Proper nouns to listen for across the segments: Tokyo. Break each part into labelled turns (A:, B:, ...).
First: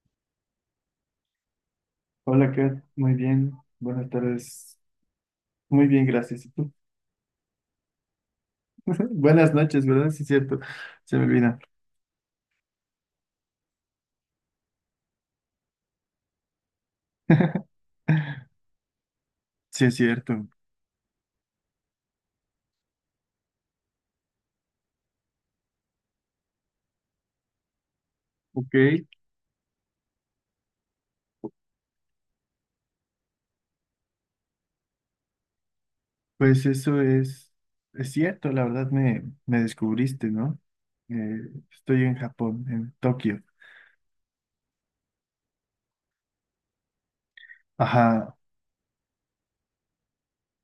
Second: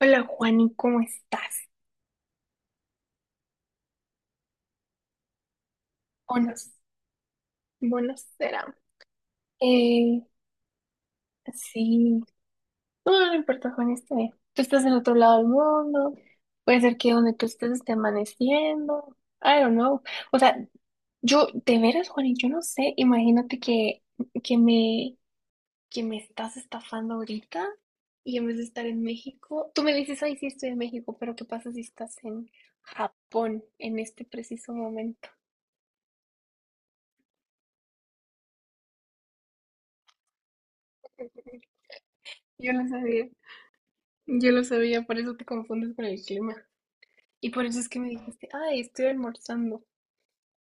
A: Hola Juani, ¿cómo estás?
B: Hola, Kat. Muy bien. Buenas tardes. Muy bien, gracias. ¿Y
A: Buenos,
B: tú?
A: buenos serán.
B: Buenas noches, ¿verdad? Sí,
A: Eh,
B: es cierto. Se me olvida.
A: sí, no, no importa Juani, está bien. Tú estás en otro lado del mundo, puede ser que donde tú estés esté amaneciendo, I don't
B: Sí, es
A: know. O
B: cierto.
A: sea, yo, de veras Juani, yo no sé, imagínate que, que me, que me estás estafando ahorita y en vez de
B: Ok,
A: estar en México, tú me dices, ay, sí estoy en México, pero ¿qué pasa si estás en Japón en este preciso momento?
B: pues eso es cierto. La verdad me descubriste, ¿no? Eh, estoy en Japón,
A: Yo no
B: en
A: sabía.
B: Tokio.
A: Yo lo sabía, por eso te confundes con el clima. Y por eso es que me
B: Ajá.
A: dijiste, ay, estoy almorzando.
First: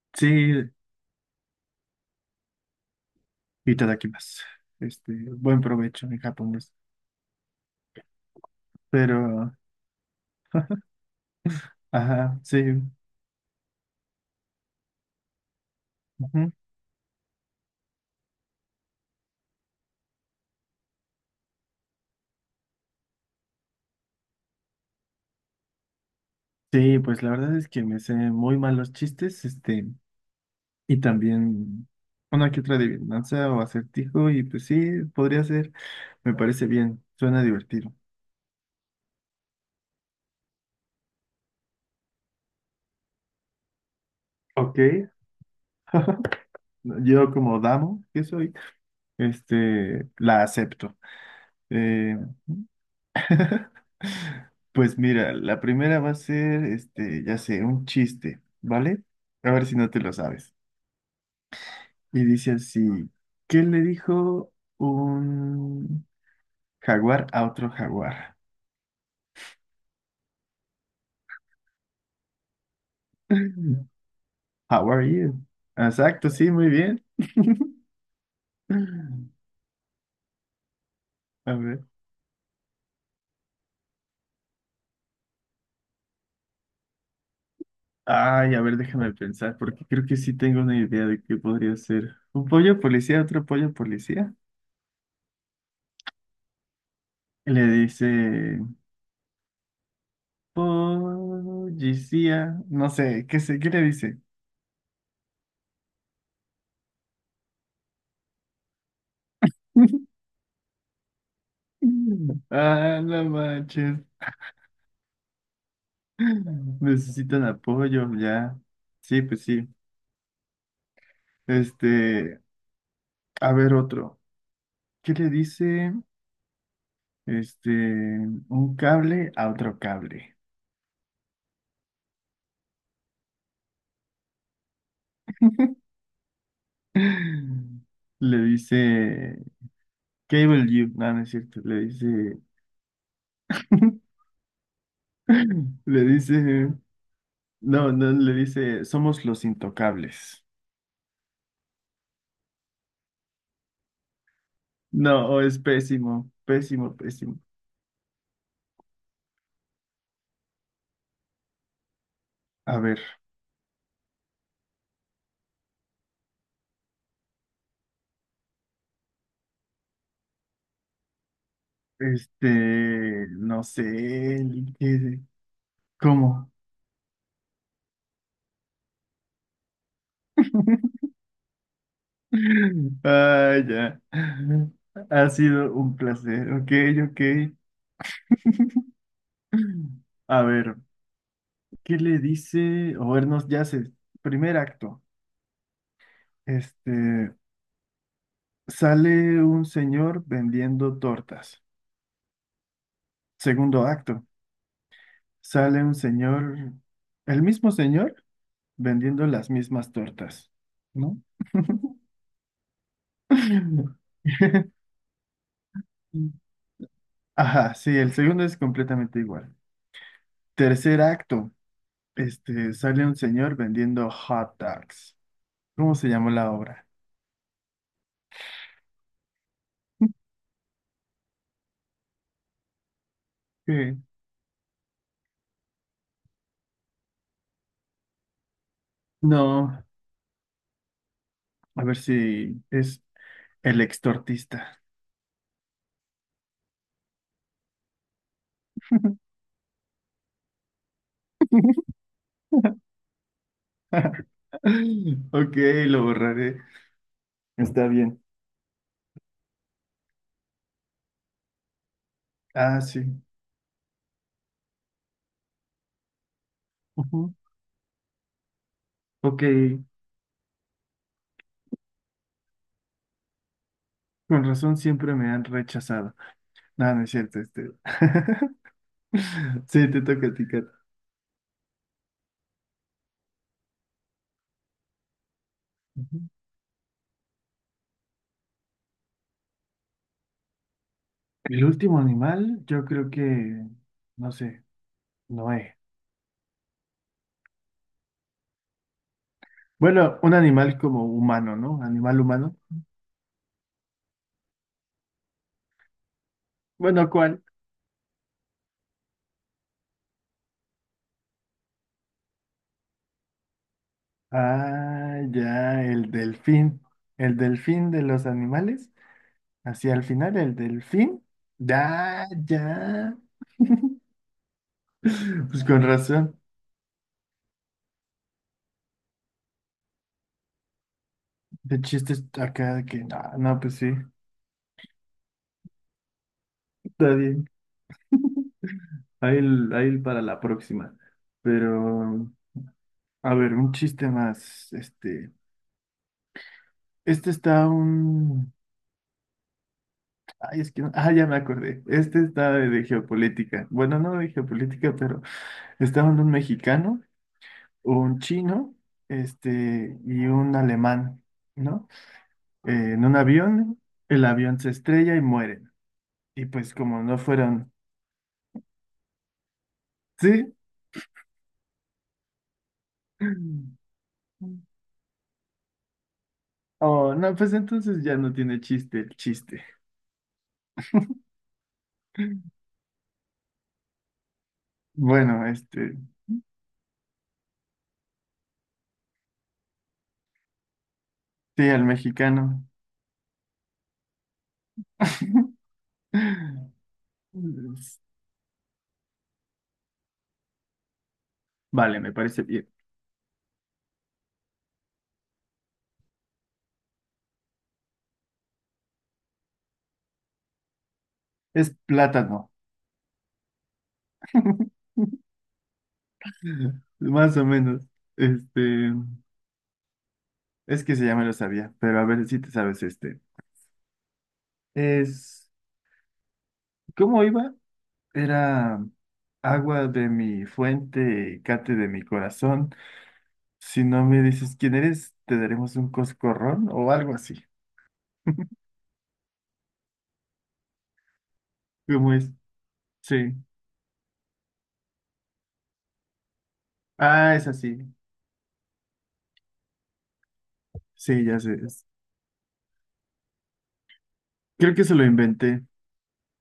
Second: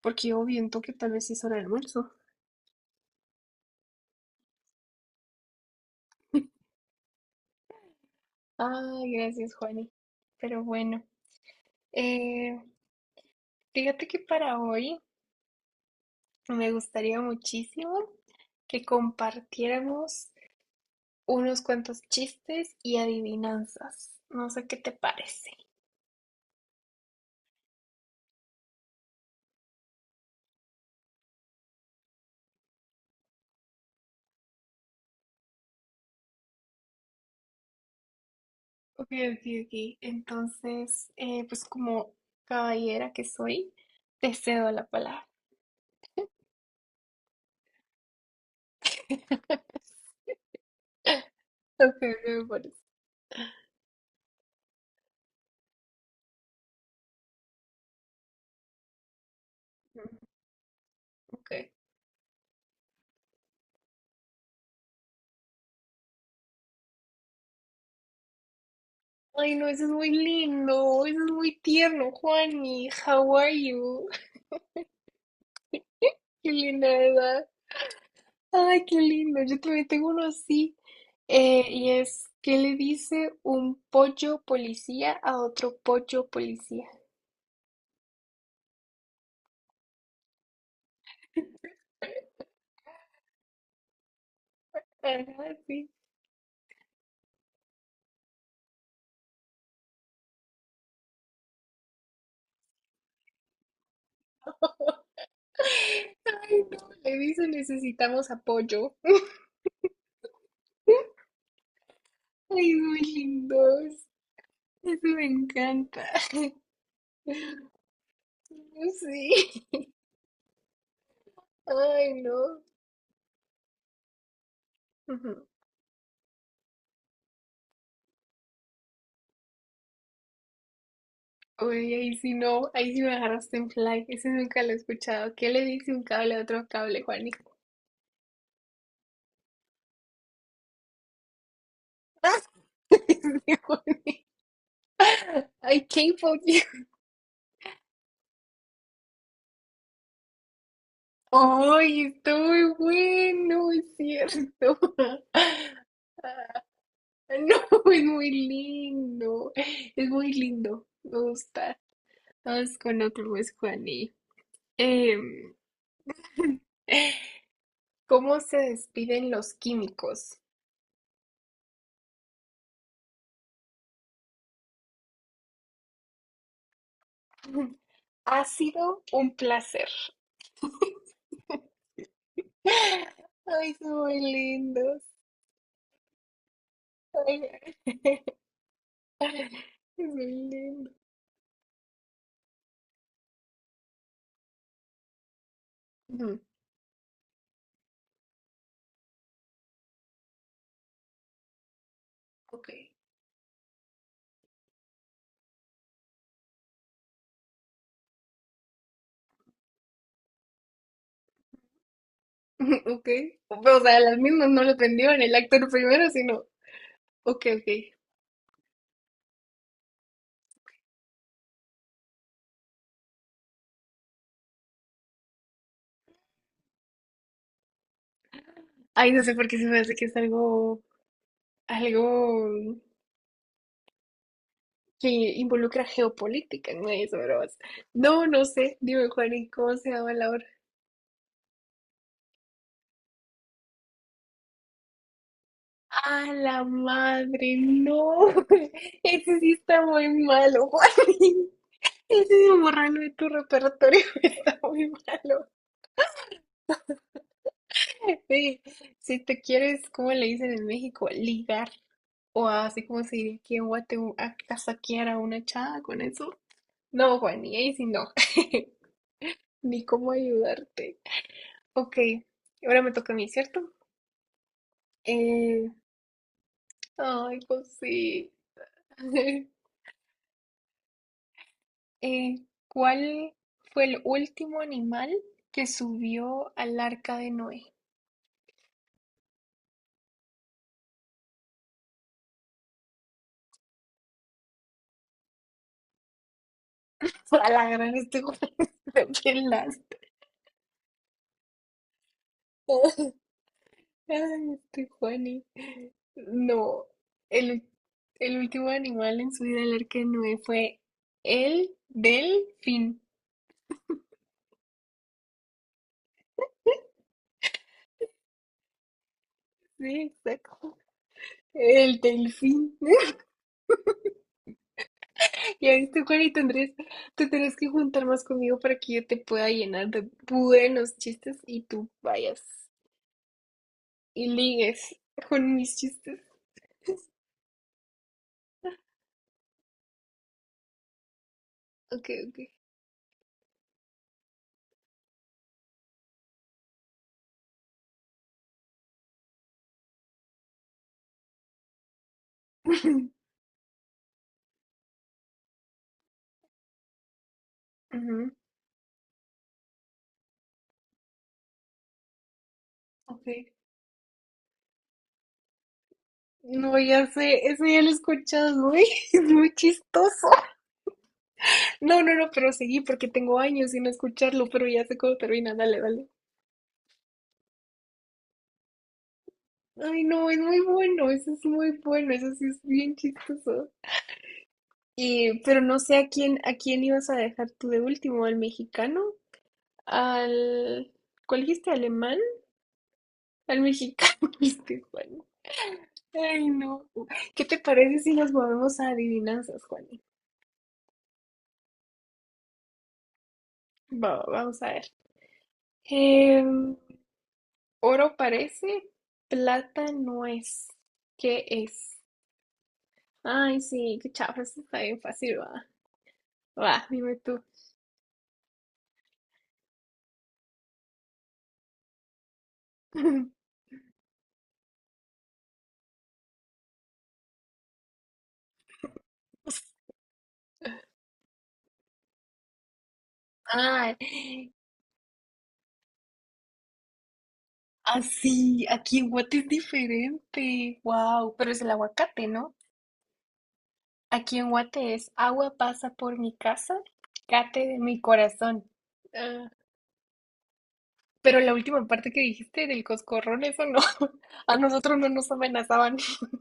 A: Porque yo
B: Sí,
A: viento que tal vez es hora de almuerzo.
B: y más. Este, buen provecho en japonés.
A: Ay,
B: Pero,
A: gracias, Juani. Pero bueno,
B: ajá,
A: eh,
B: sí.
A: fíjate que para hoy
B: Ujú.
A: me gustaría muchísimo que compartiéramos unos cuantos chistes y adivinanzas. No sé qué te parece.
B: Sí, pues la verdad es que me sé muy mal los chistes. Este. Y también una que otra adivinanza o acertijo, y pues sí, podría ser, me parece bien, suena divertido.
A: Ok, ok, ok. Entonces, pues como caballera que soy, te cedo
B: Ok.
A: la palabra.
B: Yo como damo que soy, este, la acepto.
A: Ok,
B: Eh,
A: ok, me parece.
B: pues mira, la primera va a ser, este, ya sé, un chiste, ¿vale? A ver si no te lo sabes.
A: Ok.
B: Y dice así, ¿qué le dijo un jaguar a otro jaguar?
A: Ay, no, eso es muy lindo, eso es muy tierno, Juani. How are you?
B: How are you? Exacto, sí,
A: Qué
B: muy
A: linda,
B: bien.
A: ¿verdad? Ay, qué lindo. Yo también tengo uno así.
B: A ver.
A: Y es, ¿qué le dice un pollo policía a otro pollo policía?
B: Ay, a ver, déjame pensar, porque creo que sí tengo una idea de qué podría ser. Un pollo policía, otro pollo policía.
A: Ajá, sí.
B: Le dice, policía, no sé, ¿qué sé, qué le dice?
A: Ay, no, le dice necesitamos apoyo. Ay, es muy
B: Ah, no
A: lindo.
B: manches.
A: Eso me encanta.
B: Necesitan apoyo, ya. Sí, pues
A: Sí.
B: sí.
A: Ay,
B: Este,
A: no.
B: a ver otro. ¿Qué le
A: Ujú.
B: dice? Este, un cable a otro cable.
A: Uy, ahí sí no, ahí sí me agarraste en fly, ese nunca lo he escuchado. ¿Qué le dice un cable a otro cable, Juani?
B: Le dice Cable You, no, no es cierto, le dice,
A: Juani. I
B: le
A: came
B: dice,
A: for you.
B: no, no, le dice, somos los intocables.
A: Ay, está muy bueno, es cierto.
B: No, oh, es pésimo,
A: Ah,
B: pésimo, pésimo.
A: No, es muy lindo, me gusta.
B: A
A: Vamos
B: ver,
A: con otro, pues, Juani. Em, ¿Cómo se despiden los químicos?
B: este, no sé, ¿qué- ¿cómo?
A: Ha sido un placer.
B: Ah,
A: Ay, son
B: ya.
A: muy lindos.
B: Ha sido un placer, ok,
A: Ay,
B: ok.
A: es muy
B: A ver,
A: lindo.
B: ¿qué le dice? O vernos ya sé, primer acto.
A: Ujú,
B: Este, sale un señor vendiendo tortas.
A: Ok,
B: Segundo acto, sale un señor, el mismo señor vendiendo las mismas tortas, ¿no?
A: ok. O sea, las mismas no lo prendió en el actor primero, sino, ok,
B: Ajá,
A: ok.
B: sí, el segundo es completamente igual. Tercer acto, este, sale un señor vendiendo hot dogs. ¿Cómo se llamó la obra?
A: Ay, no sé por qué se me hace que es algo, algo
B: Sí.
A: que involucra geopolítica, no es bromas. No, no sé. Dime, Juan, ¿y cómo
B: No,
A: se llama la obra?
B: a ver si es el extortista.
A: ¡Ah, la madre! ¡No! Ese sí está muy malo, Juan. Decidido borrarlo de tu repertorio está muy malo.
B: Ok, lo borraré. Está bien.
A: Sí, si te quieres, ¿cómo le dicen en México? Ligar. O
B: Ah,
A: así como
B: sí.
A: se diría que en guate a casaquear a una chava con eso. No,
B: Ujú.
A: Juan, y ahí sí no.
B: Ok,
A: Ni cómo ayudarte. Ok, ahora me toca a mí, ¿cierto?
B: con razón siempre me han
A: Eh,
B: rechazado. No, no es
A: ay,
B: cierto, este.
A: pues sí.
B: Sí, te toca a ti, Kat.
A: ¿Cuál fue el último animal que
B: Ujú.
A: subió al arca de Noé?
B: El último animal, yo creo que, no sé, Noé.
A: A la gran de pelas.
B: Bueno, un animal como humano, ¿no? Animal humano.
A: Ay, este Juani. No,
B: Bueno, ¿cuál?
A: el, ul- el último animal en subir al arca de Noé fue el delfín.
B: Ah, ya, el delfín. El delfín de los animales. Así al
A: Sí,
B: final, el
A: exacto.
B: delfín.
A: El
B: Ya,
A: delfín.
B: ya. Pues
A: Ya
B: con
A: viste, Juanito
B: razón.
A: Andrés, te tenés que juntar más conmigo para que yo te pueda llenar de buenos chistes y
B: De
A: tú
B: chistes
A: vayas
B: acá de que, no, no, pues sí,
A: y ligues con mis chistes.
B: está bien. Ahí, ahí el para la próxima.
A: Ok,
B: Pero,
A: ok.
B: a ver, un chiste más. Este está un. Ay, es que no- ah, ya me acordé. Este está de geopolítica. Bueno, no de geopolítica, pero estaban un mexicano, un
A: Ujú,
B: chino, este, y un alemán, ¿no? En un
A: ok.
B: avión, el avión se estrella y mueren. Y pues,
A: No, ya
B: como no
A: sé, eso
B: fueron.
A: ya lo he escuchado, es muy, es muy chistoso.
B: Sí.
A: No, no, no, pero seguí porque tengo años sin escucharlo, pero ya sé cómo termina, dale, dale.
B: Oh, no, pues entonces ya no tiene chiste el chiste.
A: Ay, no, es muy bueno, eso es muy bueno, eso sí es bien chistoso. Y,
B: Bueno,
A: pero no sé
B: este,
A: a quién ibas a dejar tú de último, al mexicano, al, ¿cuál
B: sí,
A: dijiste?
B: al
A: ¿Alemán?
B: mexicano.
A: Al mexicano, dijiste, Juan. Ay, no. ¿Qué te parece si nos movemos a adivinanzas, Juan?
B: Vale, me parece bien.
A: Va, va, vamos a ver. Em, oro parece, plata no es. ¿Qué
B: Es
A: es?
B: plátano.
A: Ay, sí, qué chafa, eso está bien fácil, va. Va, dime
B: Más
A: tú.
B: o menos. Este, es que se ya me lo sabía, pero a ver si te sabes este. Es, ¿cómo iba? Era agua de mi fuente, cate de mi corazón. Si
A: Ah,
B: no me dices quién eres, te daremos un coscorrón o algo así.
A: así, aquí en Guate es diferente. Wow, pero es el
B: ¿Cómo
A: aguacate,
B: es?
A: ¿no?
B: Sí.
A: Aquí en Guate es agua pasa por mi casa,
B: Ah, es
A: cate de
B: así.
A: mi corazón. Ah,
B: Sí, ya
A: Pero la
B: sé.
A: última
B: Es-
A: parte que dijiste del coscorrón, eso no. A
B: creo que se
A: nosotros
B: lo
A: no nos
B: inventé.
A: amenazaban.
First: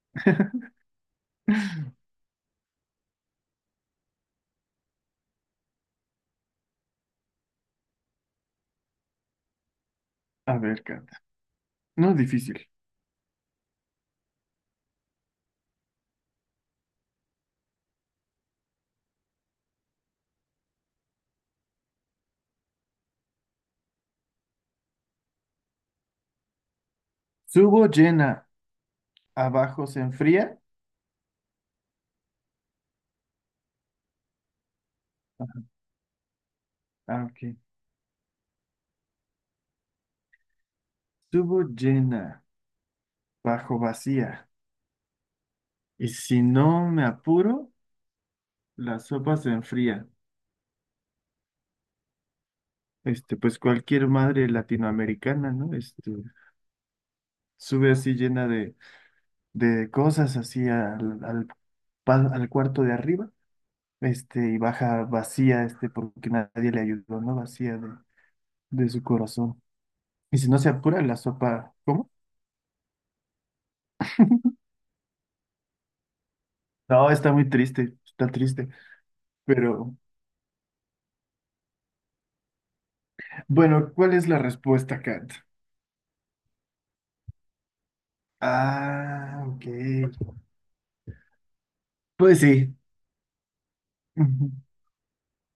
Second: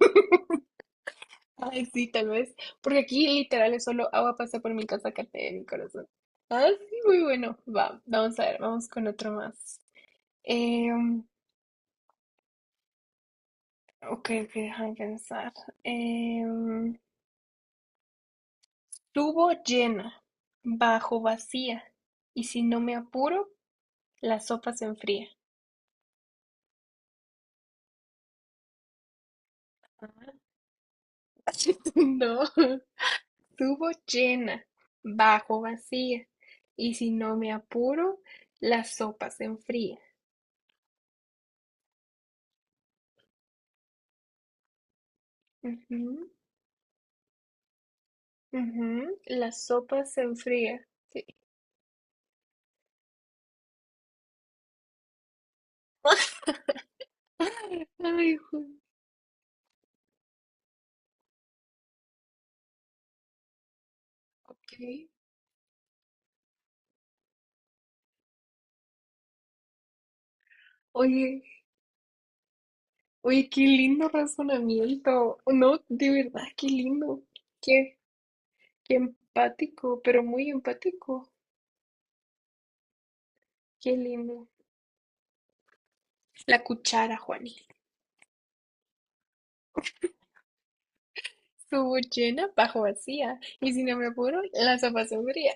A: Ay, sí, tal vez. Porque aquí literal es solo agua pasa por mi casa, cate de mi corazón. Ah, sí, muy bueno. Va, vamos a ver, vamos con otro más.
B: A ver, Cata.
A: Em,
B: No es difícil.
A: ok, ok, déjame pensar. Em, tubo llena, bajo vacía, y si no me apuro, la sopa se enfría.
B: Subo llena, abajo se enfría.
A: No, tubo llena, bajo vacía, y si
B: Ah,
A: no me
B: ok.
A: apuro, la sopa se enfría.
B: Subo llena, bajo vacía. Y
A: Ujú,
B: si no me apuro, la
A: ujú,
B: sopa se
A: La sopa
B: enfría.
A: se enfría. Sí.
B: Este, pues cualquier madre latinoamericana, ¿no? Este, sube así
A: Ay,
B: llena
A: ju-
B: de cosas, así al cuarto de arriba. Este, y
A: ok.
B: baja vacía, este, porque nadie le ayudó, ¿no? Vacía de su corazón. Y si no se apura la
A: Oye,
B: sopa, ¿cómo?
A: oye, qué lindo razonamiento. No, de verdad, qué
B: No,
A: lindo.
B: está muy triste,
A: Qué
B: está triste.
A: Qué
B: Pero,
A: empático, pero muy empático.
B: bueno,
A: Qué
B: ¿cuál es la
A: lindo.
B: respuesta, Kat?
A: La cuchara, Juani.
B: Ah, ok.
A: Subo
B: Pues
A: llena,
B: sí.
A: bajo vacía. Y si no me apuro, la sopa se enfría.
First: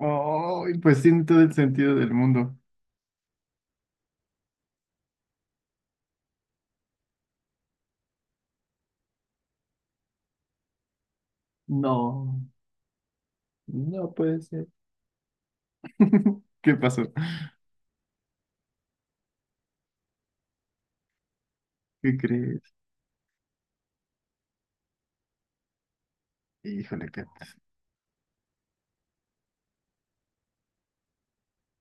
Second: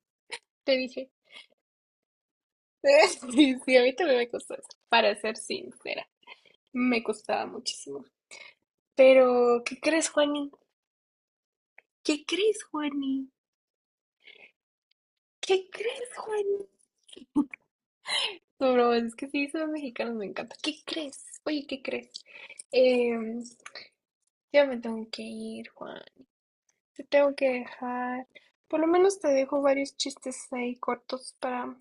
B: Oh,
A: Te
B: pues
A: dije.
B: tiene todo el sentido del mundo.
A: Sí, sí, a mí también me costó eso. Para ser sincera, me costaba muchísimo. Pero, ¿qué crees, Juani? ¿Qué
B: No,
A: crees, Juani?
B: no puede ser.
A: ¿Qué crees, Juani?
B: ¿Qué pasó?
A: No, bro, es que sí, son mexicanos, me encanta. ¿Qué crees? Oye, ¿qué crees?
B: ¿Qué crees?
A: Em, ya me tengo que ir, Juan. Te
B: Híjole, Kat.
A: tengo que dejar. Por lo menos te dejo varios chistes ahí cortos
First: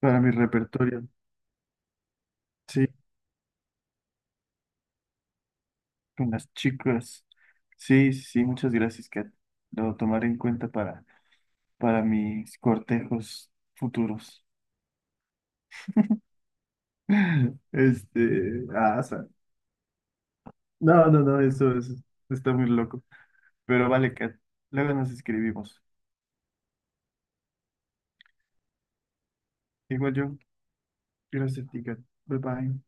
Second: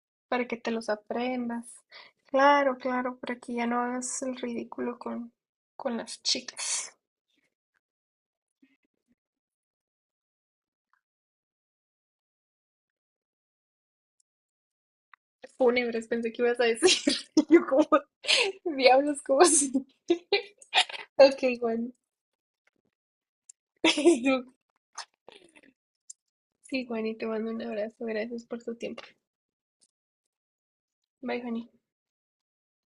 B: Para mi
A: para que te los
B: repertorio.
A: aprendas. Claro,
B: Sí,
A: claro, para que ya no hagas el ridículo con las
B: con las
A: chicas.
B: chicas. Sí, sí, sí, muchas gracias, Kat. Lo tomaré en cuenta para mis cortejos futuros.
A: Fúnebres, pensé que ibas a decir. Yo como,
B: Este, ah, o
A: diablos,
B: sea,
A: como así.
B: no, no,
A: Ok,
B: no, eso,
A: Juan.
B: es está muy loco. Pero vale, Kat, luego nos escribimos.
A: Sí, Juan, y te mando un abrazo. Gracias por tu tiempo.
B: Igual yo,
A: Bye,
B: gracias
A: Juan.
B: a ti, Kat. Bye bye.